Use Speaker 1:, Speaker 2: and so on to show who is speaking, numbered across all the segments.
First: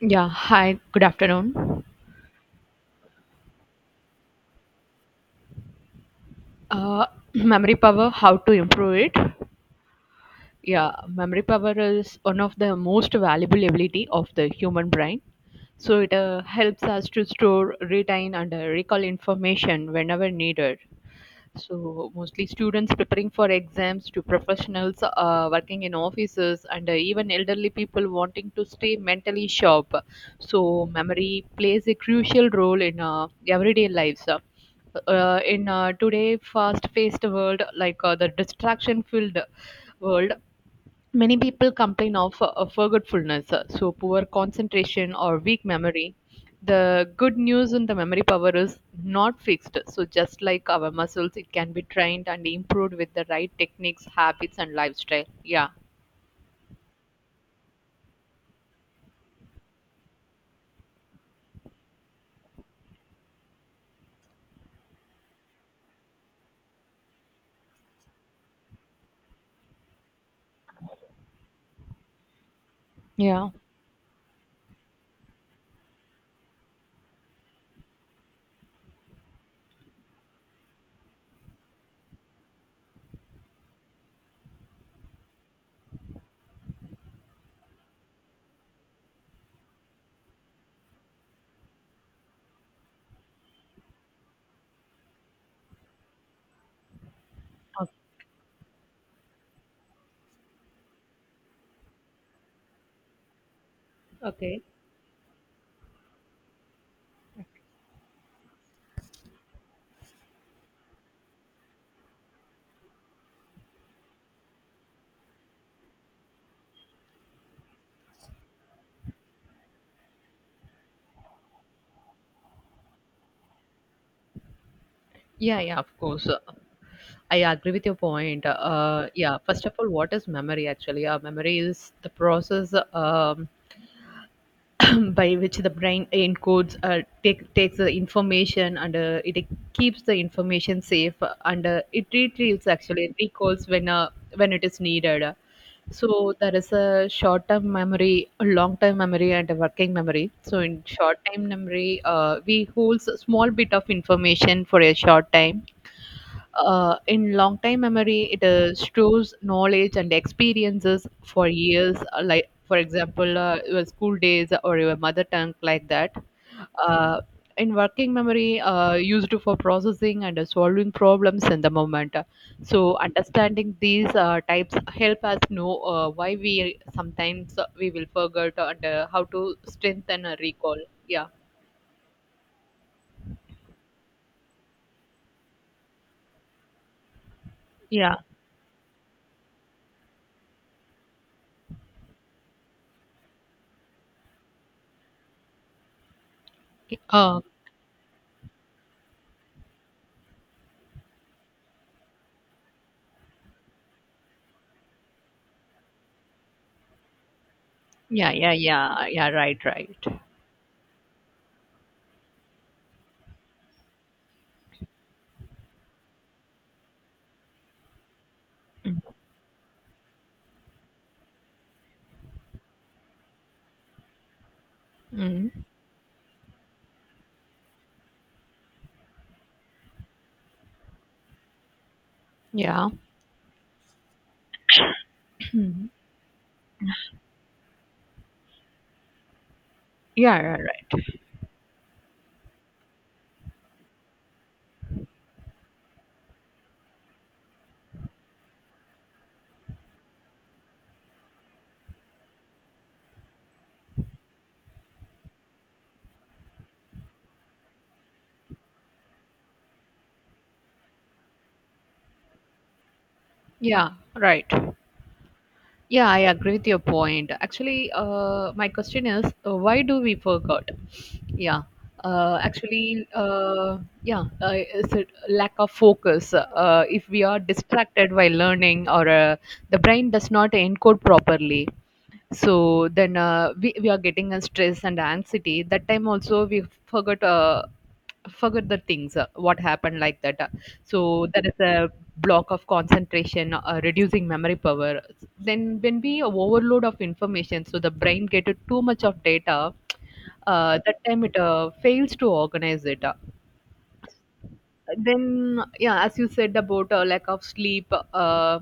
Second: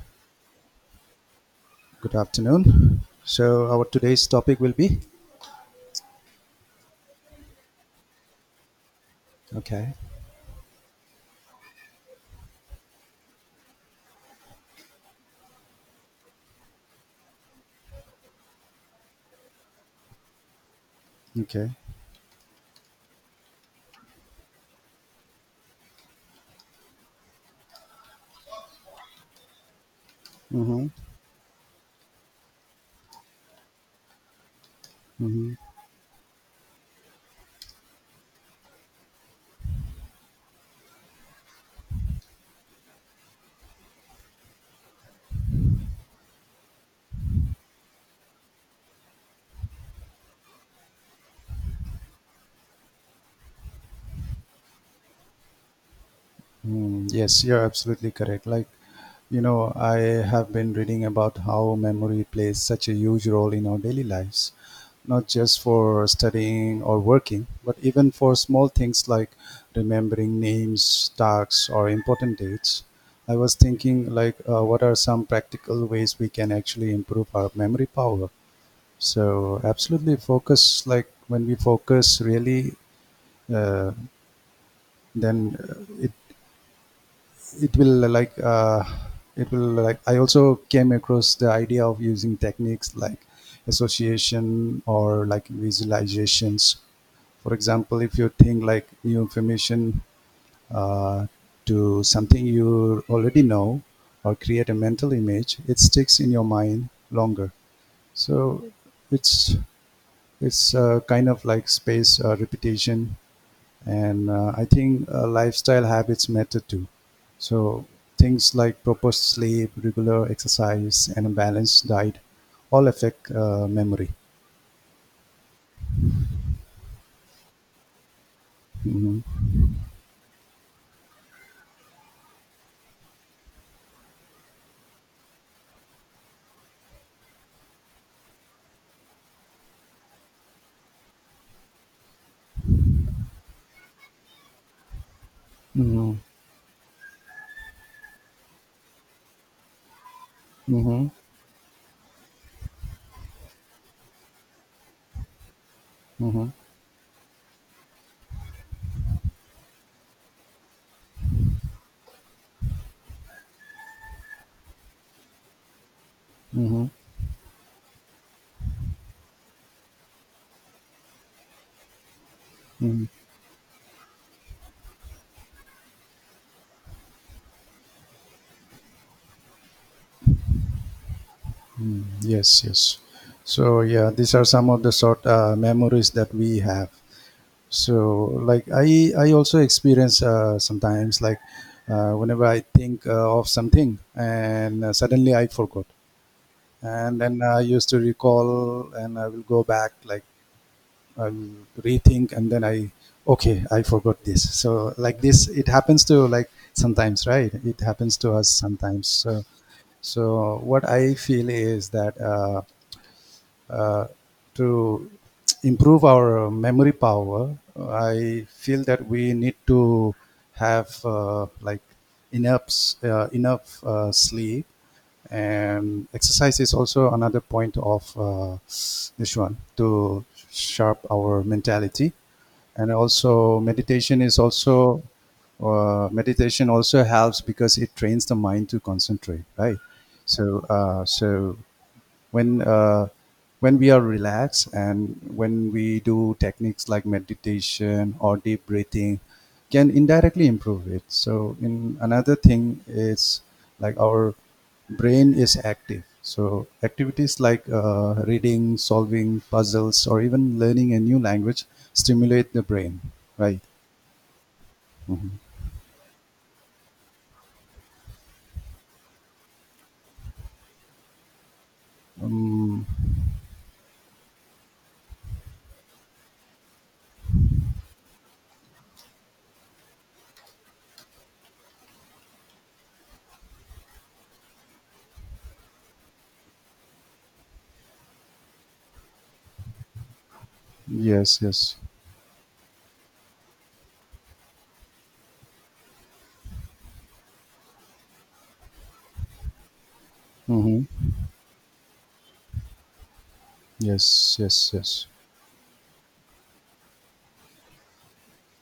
Speaker 1: Yeah, hi, good afternoon.
Speaker 2: Good afternoon. So our today's topic will be
Speaker 1: Uh, Memory power, how to improve it?
Speaker 2: okay,
Speaker 1: Yeah, memory power is one of the most valuable ability of the human brain. So it helps us to store, retain, and recall information whenever needed.
Speaker 2: okay.
Speaker 1: So mostly students preparing for exams to professionals working in offices and even elderly people wanting to stay mentally sharp.
Speaker 2: Mm-hmm.
Speaker 1: So memory plays a crucial role in everyday lives. Uh, uh,
Speaker 2: Mm-hmm.
Speaker 1: in uh, today fast-paced world, like the distraction-filled world, many people complain of forgetfulness, so poor concentration or weak memory. The good news in the memory power is not fixed. So, just like our muscles, it can be trained and improved with the right techniques, habits, and lifestyle. Yeah.
Speaker 2: Mm, yes, you're absolutely correct. I have been reading about how memory plays such a huge role in our daily lives, not just for studying or working, but even for small things like remembering names, tasks, or important dates. I
Speaker 1: Yeah.
Speaker 2: was thinking, what are some practical ways we can actually improve our memory power? So absolutely focus like when we focus really, uh, then it it will like it will like I also came across the idea of using techniques like association or like visualizations. For
Speaker 1: O-
Speaker 2: example, if you think like new information uh, to something you already know or
Speaker 1: Okay.
Speaker 2: create a mental image, it sticks in your mind longer. So it's It's kind of like space repetition, and I think lifestyle habits matter too. So things like proper sleep, regular exercise, and a balanced diet all affect memory.
Speaker 1: Yeah, yeah, of course. I agree with your point. Yeah,
Speaker 2: Mm-hmm.
Speaker 1: first of all, what is memory actually? Memory is the process, by which the brain encodes, takes the information, and it keeps the information safe, and it retrieves, actually recalls when when it is needed. So
Speaker 2: Mm-hmm.
Speaker 1: there is a short term memory, a long term memory, and a working memory. So in
Speaker 2: Mm-hmm.
Speaker 1: short time memory, we holds a small bit of information for a short time.
Speaker 2: Mm-hmm.
Speaker 1: In long-time memory, it stores knowledge and experiences for years. Like, for example, your school days or your mother tongue, like that.
Speaker 2: Mm-hmm.
Speaker 1: Uh, in working memory, used for processing and solving problems in the moment. So,
Speaker 2: Hmm.
Speaker 1: understanding these types help us know why we sometimes we will forget and how to strengthen a recall. Yeah.
Speaker 2: Yes, yes. So yeah, these are some of the sort memories that we have.
Speaker 1: Yeah.
Speaker 2: So, like I also experience sometimes like whenever I think of something and suddenly I forgot, and then
Speaker 1: Uh,
Speaker 2: I used to recall and I will go back like I'll rethink and then I okay I forgot this. So like this, it happens to like sometimes right? It happens
Speaker 1: yeah.
Speaker 2: to us
Speaker 1: Yeah. Yeah.
Speaker 2: sometimes.
Speaker 1: Yeah.
Speaker 2: So
Speaker 1: Right. Right.
Speaker 2: so what I feel is that. uh, to improve our memory power, I feel that we need to have enough enough sleep
Speaker 1: Mm.
Speaker 2: and exercise is also another point of this one to sharp our mentality
Speaker 1: Yeah.
Speaker 2: and also meditation is also
Speaker 1: Mhm.
Speaker 2: meditation also helps because it trains the mind to concentrate, right?
Speaker 1: Yeah, yeah,
Speaker 2: So
Speaker 1: right.
Speaker 2: so when uh, when we are relaxed and when we do techniques like meditation or deep breathing can indirectly improve it. So in another thing is like our brain is active, so activities like reading, solving puzzles, or even learning a new language stimulate the brain, right?
Speaker 1: Yeah, right. Yeah, I agree with your point. Actually, my question is, why do we forget? Yeah, actually, yeah, is it lack of focus? If we are distracted while learning, or the brain does not encode properly, so then we are getting a stress and anxiety. That time also we forgot. Forget the things, what happened, like that. So
Speaker 2: Yes,
Speaker 1: there is
Speaker 2: yes.
Speaker 1: a block of concentration reducing memory power. Then when we overload of information, so the brain get too much of data, that
Speaker 2: Mm-hmm.
Speaker 1: time it fails to organize it.
Speaker 2: Yes, yes, yes.
Speaker 1: Then, yeah, as you said about lack of sleep, uh,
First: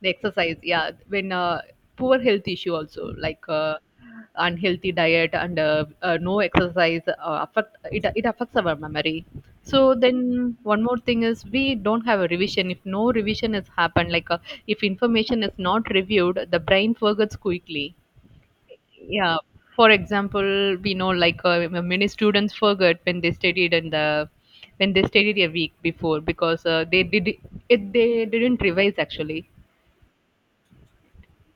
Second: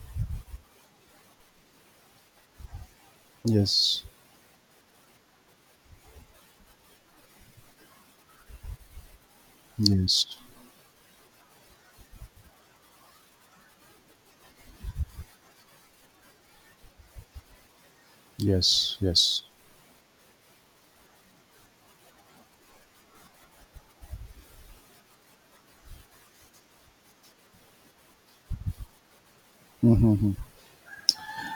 Speaker 1: the exercise, yeah, when poor health issue also, like
Speaker 2: Yes,
Speaker 1: unhealthy diet and no exercise affect it, affects our memory. So
Speaker 2: yes,
Speaker 1: then one more thing is we don't have a revision. If no revision has happened, like if information is not reviewed, the brain forgets quickly.
Speaker 2: yes,
Speaker 1: Yeah,
Speaker 2: yes.
Speaker 1: for example, we know, like many students forget when they studied in the when they studied a week before, because they didn't revise actually.
Speaker 2: Mm-hmm.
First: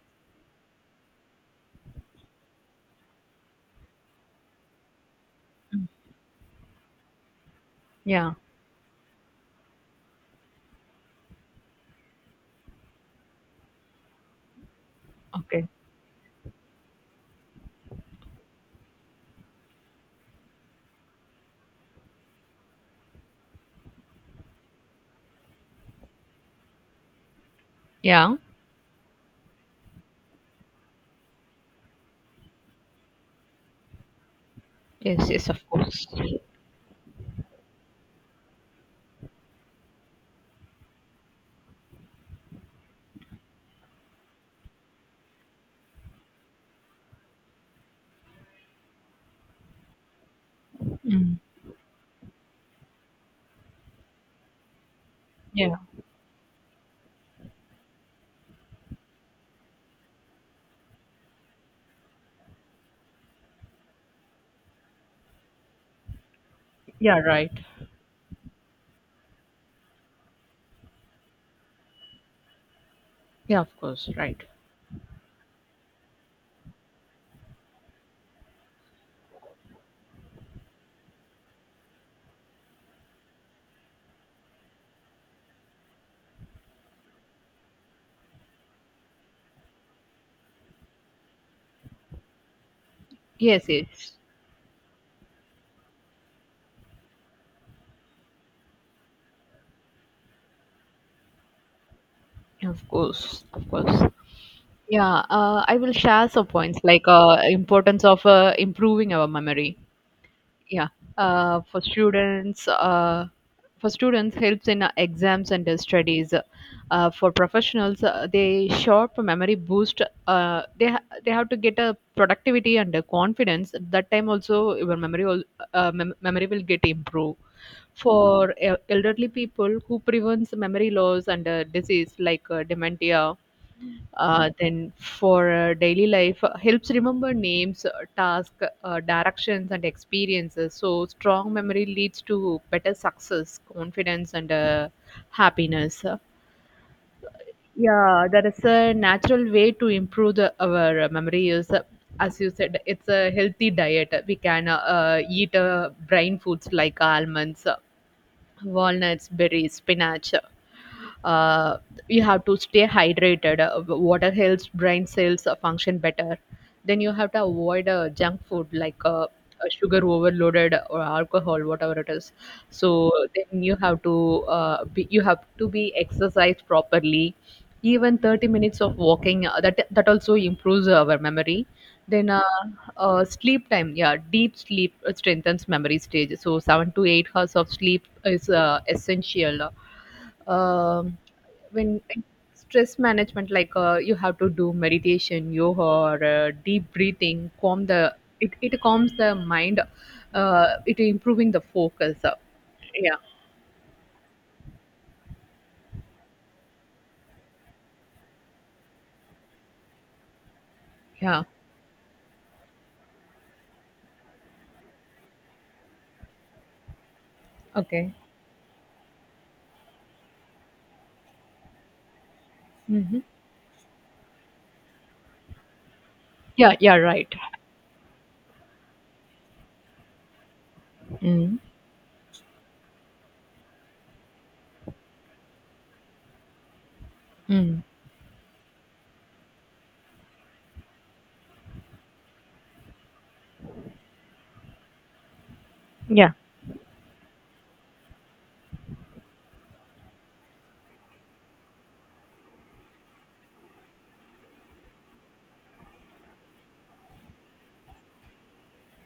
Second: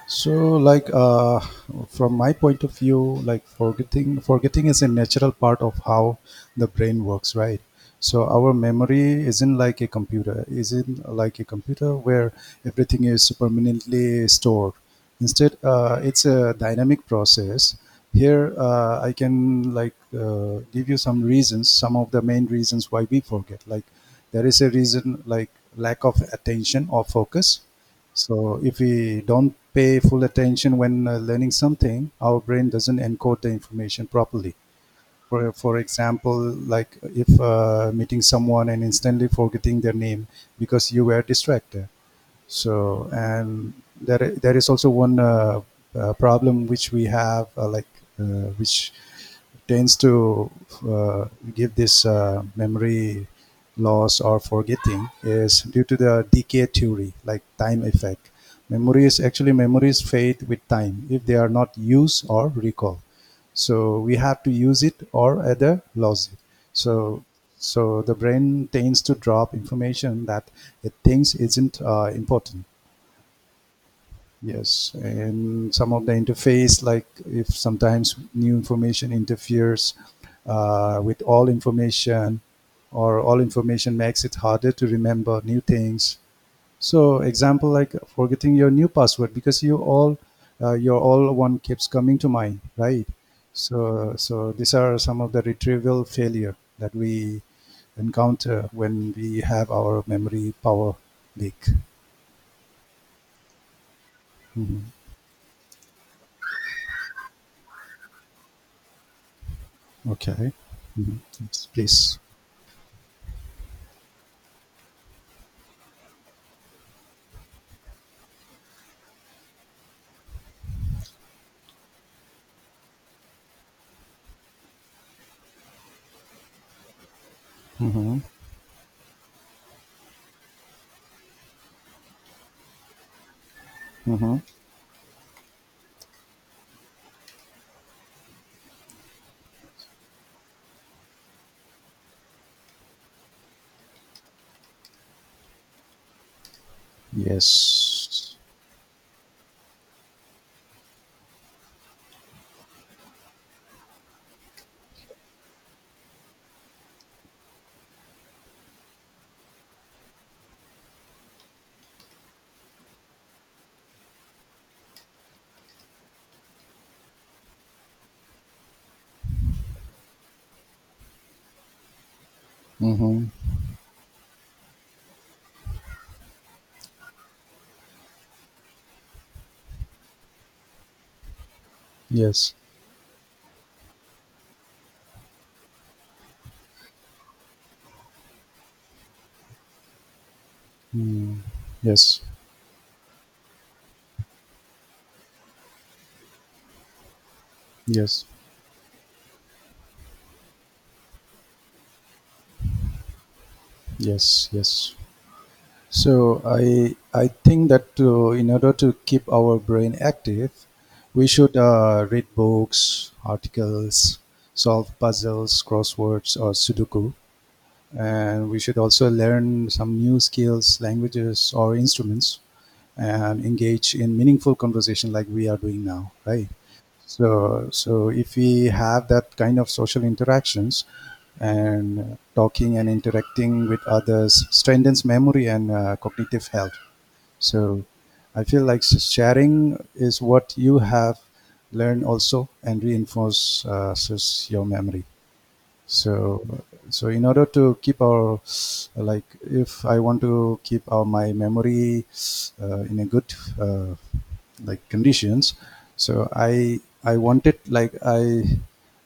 Speaker 2: So, like uh, from my point of view, like forgetting is a natural part of
Speaker 1: Mm.
Speaker 2: how the brain works, right? So
Speaker 1: Yeah.
Speaker 2: our memory isn't like a computer, isn't like a computer where everything is permanently stored. Instead,
Speaker 1: Okay.
Speaker 2: it's a dynamic process. Here, I can give you some reasons, some of the main reasons why we forget. Like there is a reason like lack of attention or focus,
Speaker 1: Yeah,
Speaker 2: so if we don't pay full attention when learning something, our brain doesn't encode the information properly.
Speaker 1: yes, yes,
Speaker 2: For,
Speaker 1: of
Speaker 2: for
Speaker 1: course.
Speaker 2: example, like if meeting someone and instantly forgetting their name because you were distracted. So, and there is also one problem which we have, which tends to uh,
Speaker 1: Mm.
Speaker 2: give this memory loss or forgetting is
Speaker 1: Yeah.
Speaker 2: due to the decay theory, like time effect. Memories actually memories fade with time if they are not used or recalled. So we have to use it or either lose it.
Speaker 1: Yeah,
Speaker 2: So
Speaker 1: right.
Speaker 2: so the brain tends to drop information that it thinks isn't important.
Speaker 1: Yeah, of course, right.
Speaker 2: Yes, and some of the interface, like if sometimes new information interferes with all information, or all information makes it harder to remember new things. So example like forgetting your new password because you all your all one keeps coming to mind, right?
Speaker 1: Yes, yes,
Speaker 2: So so these are some of the retrieval failure that we encounter when we have our memory power leak.
Speaker 1: of course, of course. Yeah, I will share some points like importance of improving our memory.
Speaker 2: Okay.
Speaker 1: Yeah.
Speaker 2: Mhm.
Speaker 1: uh,
Speaker 2: Yes,
Speaker 1: for
Speaker 2: please.
Speaker 1: students uh, for students helps in exams and studies. For professionals, they sharp memory boost. They have to get a productivity and a confidence. At that time also your memory will, memory will get improved.
Speaker 2: Mm-hmm.
Speaker 1: For elderly people, who prevents memory loss and disease like dementia.
Speaker 2: Mm-hmm.
Speaker 1: Then for daily life, helps remember names, task, directions, and experiences. So strong memory leads to better success, confidence, and happiness. Yeah,
Speaker 2: Yes.
Speaker 1: that is a natural way to improve our memory is, as you said, it's a healthy diet. We can eat brain foods like almonds, walnuts, berries, spinach. uh, you have to stay hydrated. Water helps brain cells function better. Then you have to avoid junk food like sugar overloaded or alcohol, whatever it is. So
Speaker 2: Mm-hmm.
Speaker 1: then you have to be exercised properly. Even 30 minutes of walking that also improves our memory. Then
Speaker 2: Yes.
Speaker 1: sleep time, yeah, deep sleep strengthens memory stage. So 7 to 8 hours of sleep is essential. Um, when
Speaker 2: Yes.
Speaker 1: Stress management, like you have to do meditation, yoga, or deep breathing, calm the,
Speaker 2: Yes.
Speaker 1: it calms the mind. It improving the focus. Yeah,
Speaker 2: Yes. Yes. So I think that to, in order to keep our brain active, we
Speaker 1: yeah,
Speaker 2: should read books, articles, solve puzzles, crosswords, or Sudoku,
Speaker 1: okay.
Speaker 2: and we should also learn some new skills, languages, or instruments
Speaker 1: Mm-hmm.
Speaker 2: and engage in meaningful conversation like we are doing now, right?
Speaker 1: Yeah, yeah, right.
Speaker 2: So, so if we have that kind of social interactions
Speaker 1: Mm.
Speaker 2: and talking and interacting with others strengthens memory and cognitive health.
Speaker 1: Mm.
Speaker 2: So, I feel like sharing is what you have learned also and reinforces your memory.
Speaker 1: Yeah.
Speaker 2: So so in order to keep our like if I want to keep our my memory in a good uh, conditions, so I want it like i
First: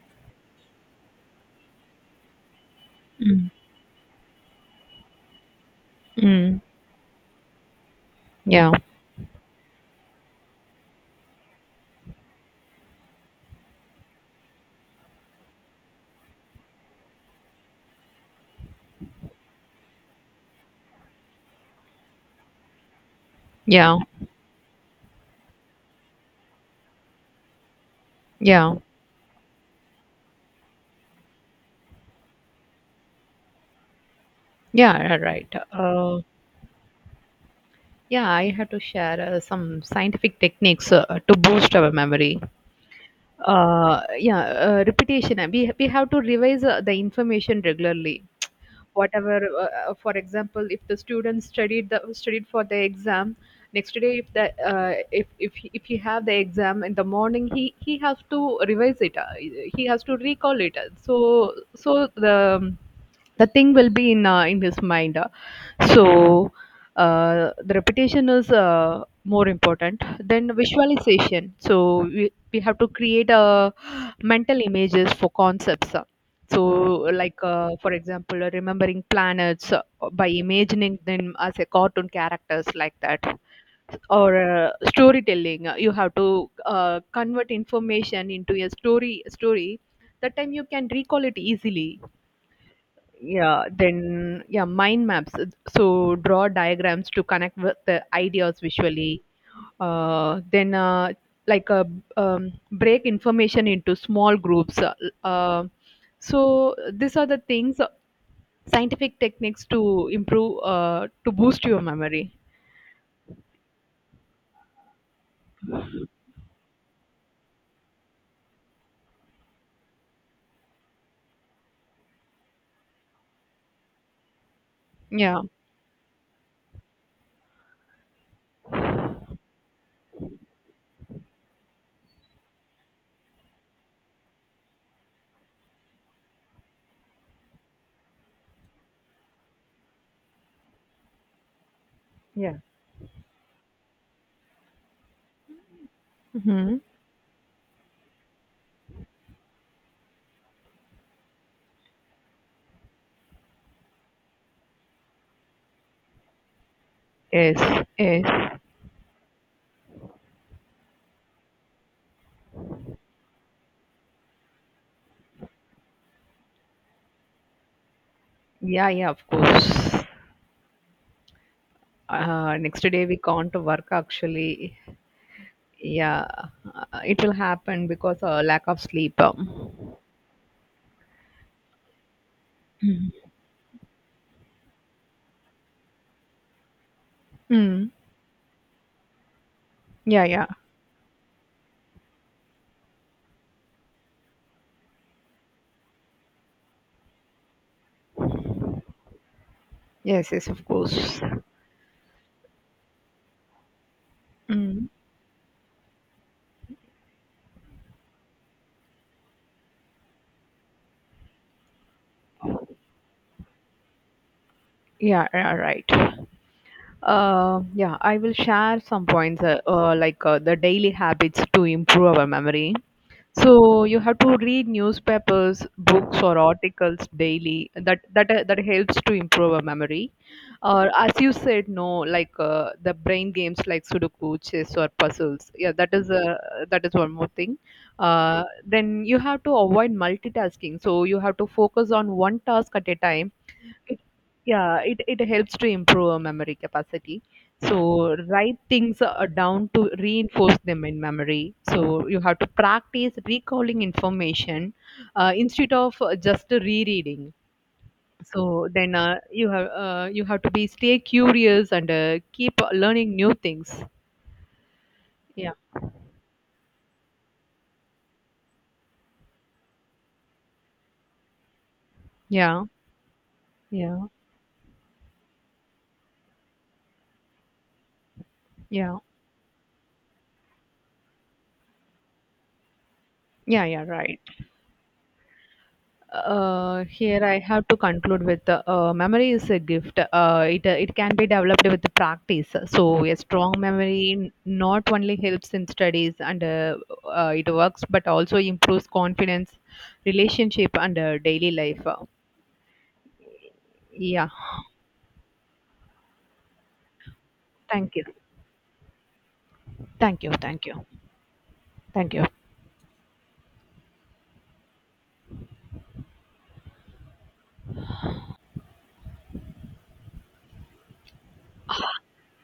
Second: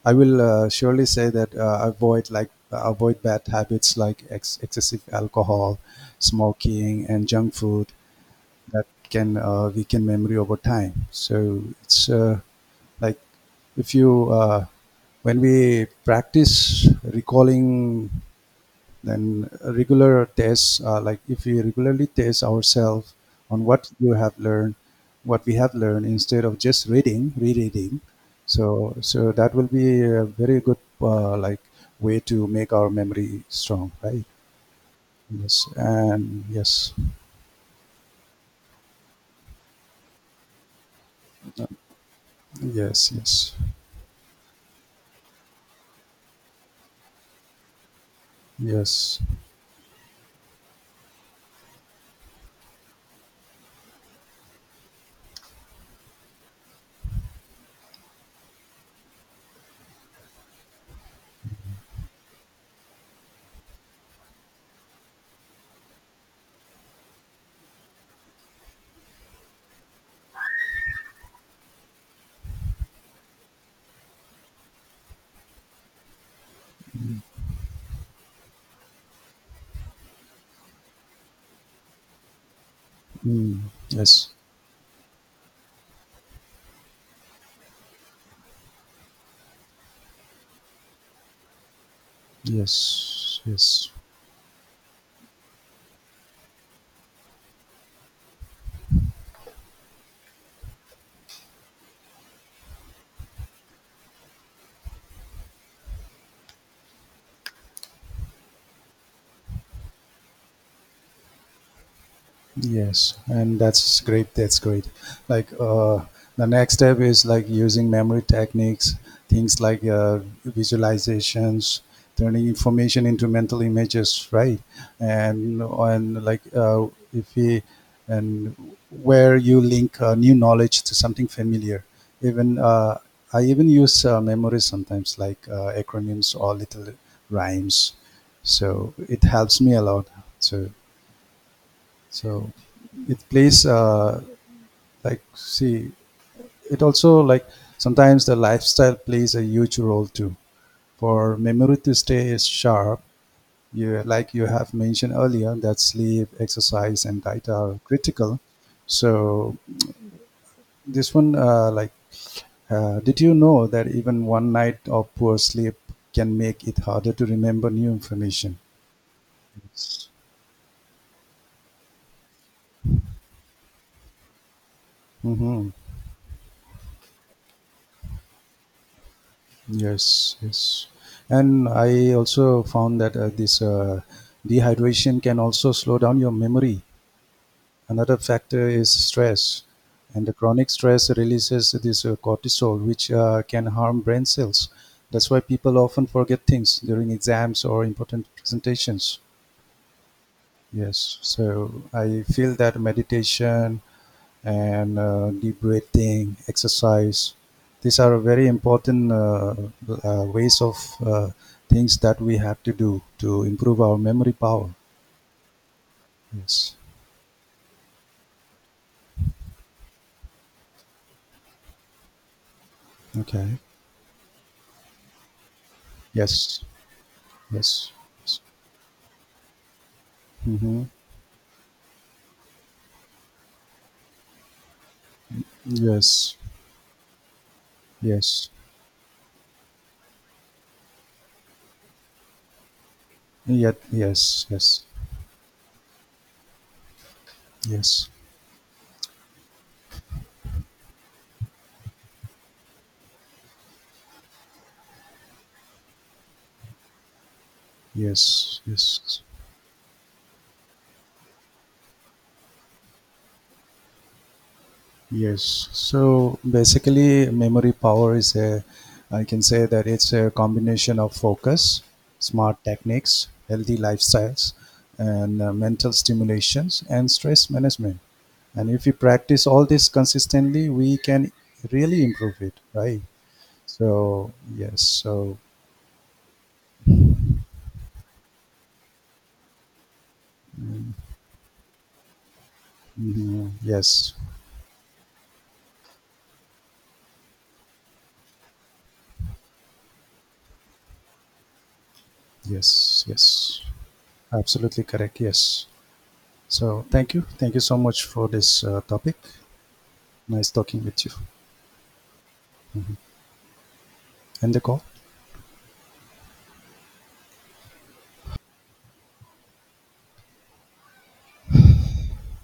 Speaker 2: i will surely say that avoid like avoid bad
Speaker 1: Mm.
Speaker 2: habits like excessive alcohol,
Speaker 1: Mm.
Speaker 2: smoking, and junk food
Speaker 1: Yeah.
Speaker 2: that can weaken memory over time. So it's like if you when we practice recalling, then regular tests like if we regularly test ourselves on what
Speaker 1: Yeah.
Speaker 2: you have learned, what we have learned instead of just reading, rereading.
Speaker 1: Yeah.
Speaker 2: So so that will be a very good way to make our memory strong, right?
Speaker 1: Yeah, yeah, right.
Speaker 2: Yes, and yes,
Speaker 1: Yeah, I have to share some scientific techniques to
Speaker 2: uh,
Speaker 1: boost our memory.
Speaker 2: yes, yes,
Speaker 1: Yeah, repetition. We have to revise the information regularly.
Speaker 2: yes.
Speaker 1: Whatever, for example, if the student studied for the exam, next day, if the if he have the exam in the morning, he has to revise it. He has to recall it. So, so the the thing will be in his mind. So uh, the repetition is more important than visualization. So we, we have to create a mental images for concepts. So like for example, remembering planets, by imagining them as a cartoon characters, like that.
Speaker 2: Mm, yes,
Speaker 1: Or storytelling, you have to convert information into a story. That time you can recall it easily.
Speaker 2: yes,
Speaker 1: Yeah,
Speaker 2: yes.
Speaker 1: then, yeah, mind maps. So draw diagrams to connect with the ideas visually. Then like uh, break information into small groups, uh, so these are the things, scientific techniques to improve, to boost your memory.
Speaker 2: Yes, and that's great. That's great. Like the next step is like using memory techniques, things like visualizations, turning information into mental images, right?
Speaker 1: Yeah.
Speaker 2: And if we and where you link new knowledge to something familiar. Even I even use memory sometimes, like acronyms or little rhymes. So it helps me a lot. So so
Speaker 1: Yeah.
Speaker 2: it plays see
Speaker 1: Hmm.
Speaker 2: it also like sometimes the lifestyle plays a huge role too. For memory to stay sharp, you like you have mentioned earlier that sleep, exercise, and diet are
Speaker 1: Yes, yes.
Speaker 2: critical. So this one, did you know that even one night of poor sleep can make it harder to remember new information?
Speaker 1: Yeah, yeah, of course. Next day we can't work actually.
Speaker 2: Mm-hmm.
Speaker 1: Yeah, it will happen because lack of sleep.
Speaker 2: Yes, yes. And I also found that uh,
Speaker 1: Mm.
Speaker 2: this uh, dehydration can also slow down your memory.
Speaker 1: Mm.
Speaker 2: Another factor is stress.
Speaker 1: Yeah,
Speaker 2: And the
Speaker 1: yeah.
Speaker 2: chronic stress releases this cortisol, which can harm brain cells. That's why people often forget things during exams or important presentations.
Speaker 1: Yes, yes, of
Speaker 2: Yes.
Speaker 1: course.
Speaker 2: So I feel that meditation,
Speaker 1: Mm.
Speaker 2: and deep breathing, exercise. These are very important ways of uh, things that we have to do to improve our memory power.
Speaker 1: Yeah, yeah, right.
Speaker 2: Yes.
Speaker 1: Yeah, I will share some points, the daily habits to improve our memory.
Speaker 2: Okay.
Speaker 1: So you have to read newspapers, books, or
Speaker 2: Yes.
Speaker 1: articles daily.
Speaker 2: Yes.
Speaker 1: That that
Speaker 2: Yes.
Speaker 1: uh, that helps to improve our memory.
Speaker 2: Mm-hmm.
Speaker 1: Or, as you said, no, like the brain games like Sudoku, chess, or puzzles. Yeah, that is
Speaker 2: Yes.
Speaker 1: a that is one more thing.
Speaker 2: Yes.
Speaker 1: Then you have to avoid multitasking. So you have to focus on one task at a time.
Speaker 2: Yet.
Speaker 1: It
Speaker 2: Yes.
Speaker 1: Yeah,
Speaker 2: Yes.
Speaker 1: it helps to improve our memory capacity.
Speaker 2: Yes.
Speaker 1: So write things down to reinforce them in memory. So you have to practice recalling information instead of just rereading.
Speaker 2: Yes.
Speaker 1: So then
Speaker 2: Yes.
Speaker 1: you have to be stay curious and keep learning new things. Yeah,
Speaker 2: Yes. So basically, memory power is a, I can say that it's a combination of focus, smart
Speaker 1: yeah,
Speaker 2: techniques, healthy
Speaker 1: yeah,
Speaker 2: lifestyles, and mental stimulations and stress management. And if we
Speaker 1: yeah,
Speaker 2: practice all this consistently, we can really improve it, right?
Speaker 1: yeah, yeah. Right.
Speaker 2: So, yes. So,
Speaker 1: Here I have to conclude with memory is a gift. It it can be developed with practice. So a
Speaker 2: mhm,
Speaker 1: strong
Speaker 2: yes.
Speaker 1: memory not only helps in studies and it works, but also improves confidence, relationship, and daily life.
Speaker 2: Yes. Yes.
Speaker 1: Yeah.
Speaker 2: Absolutely correct. Yes. So, thank you. Thank you so
Speaker 1: Thank you.
Speaker 2: much for this topic.
Speaker 1: Thank you.
Speaker 2: Nice
Speaker 1: Thank
Speaker 2: talking
Speaker 1: you.
Speaker 2: with you.
Speaker 1: Thank you.
Speaker 2: End the call.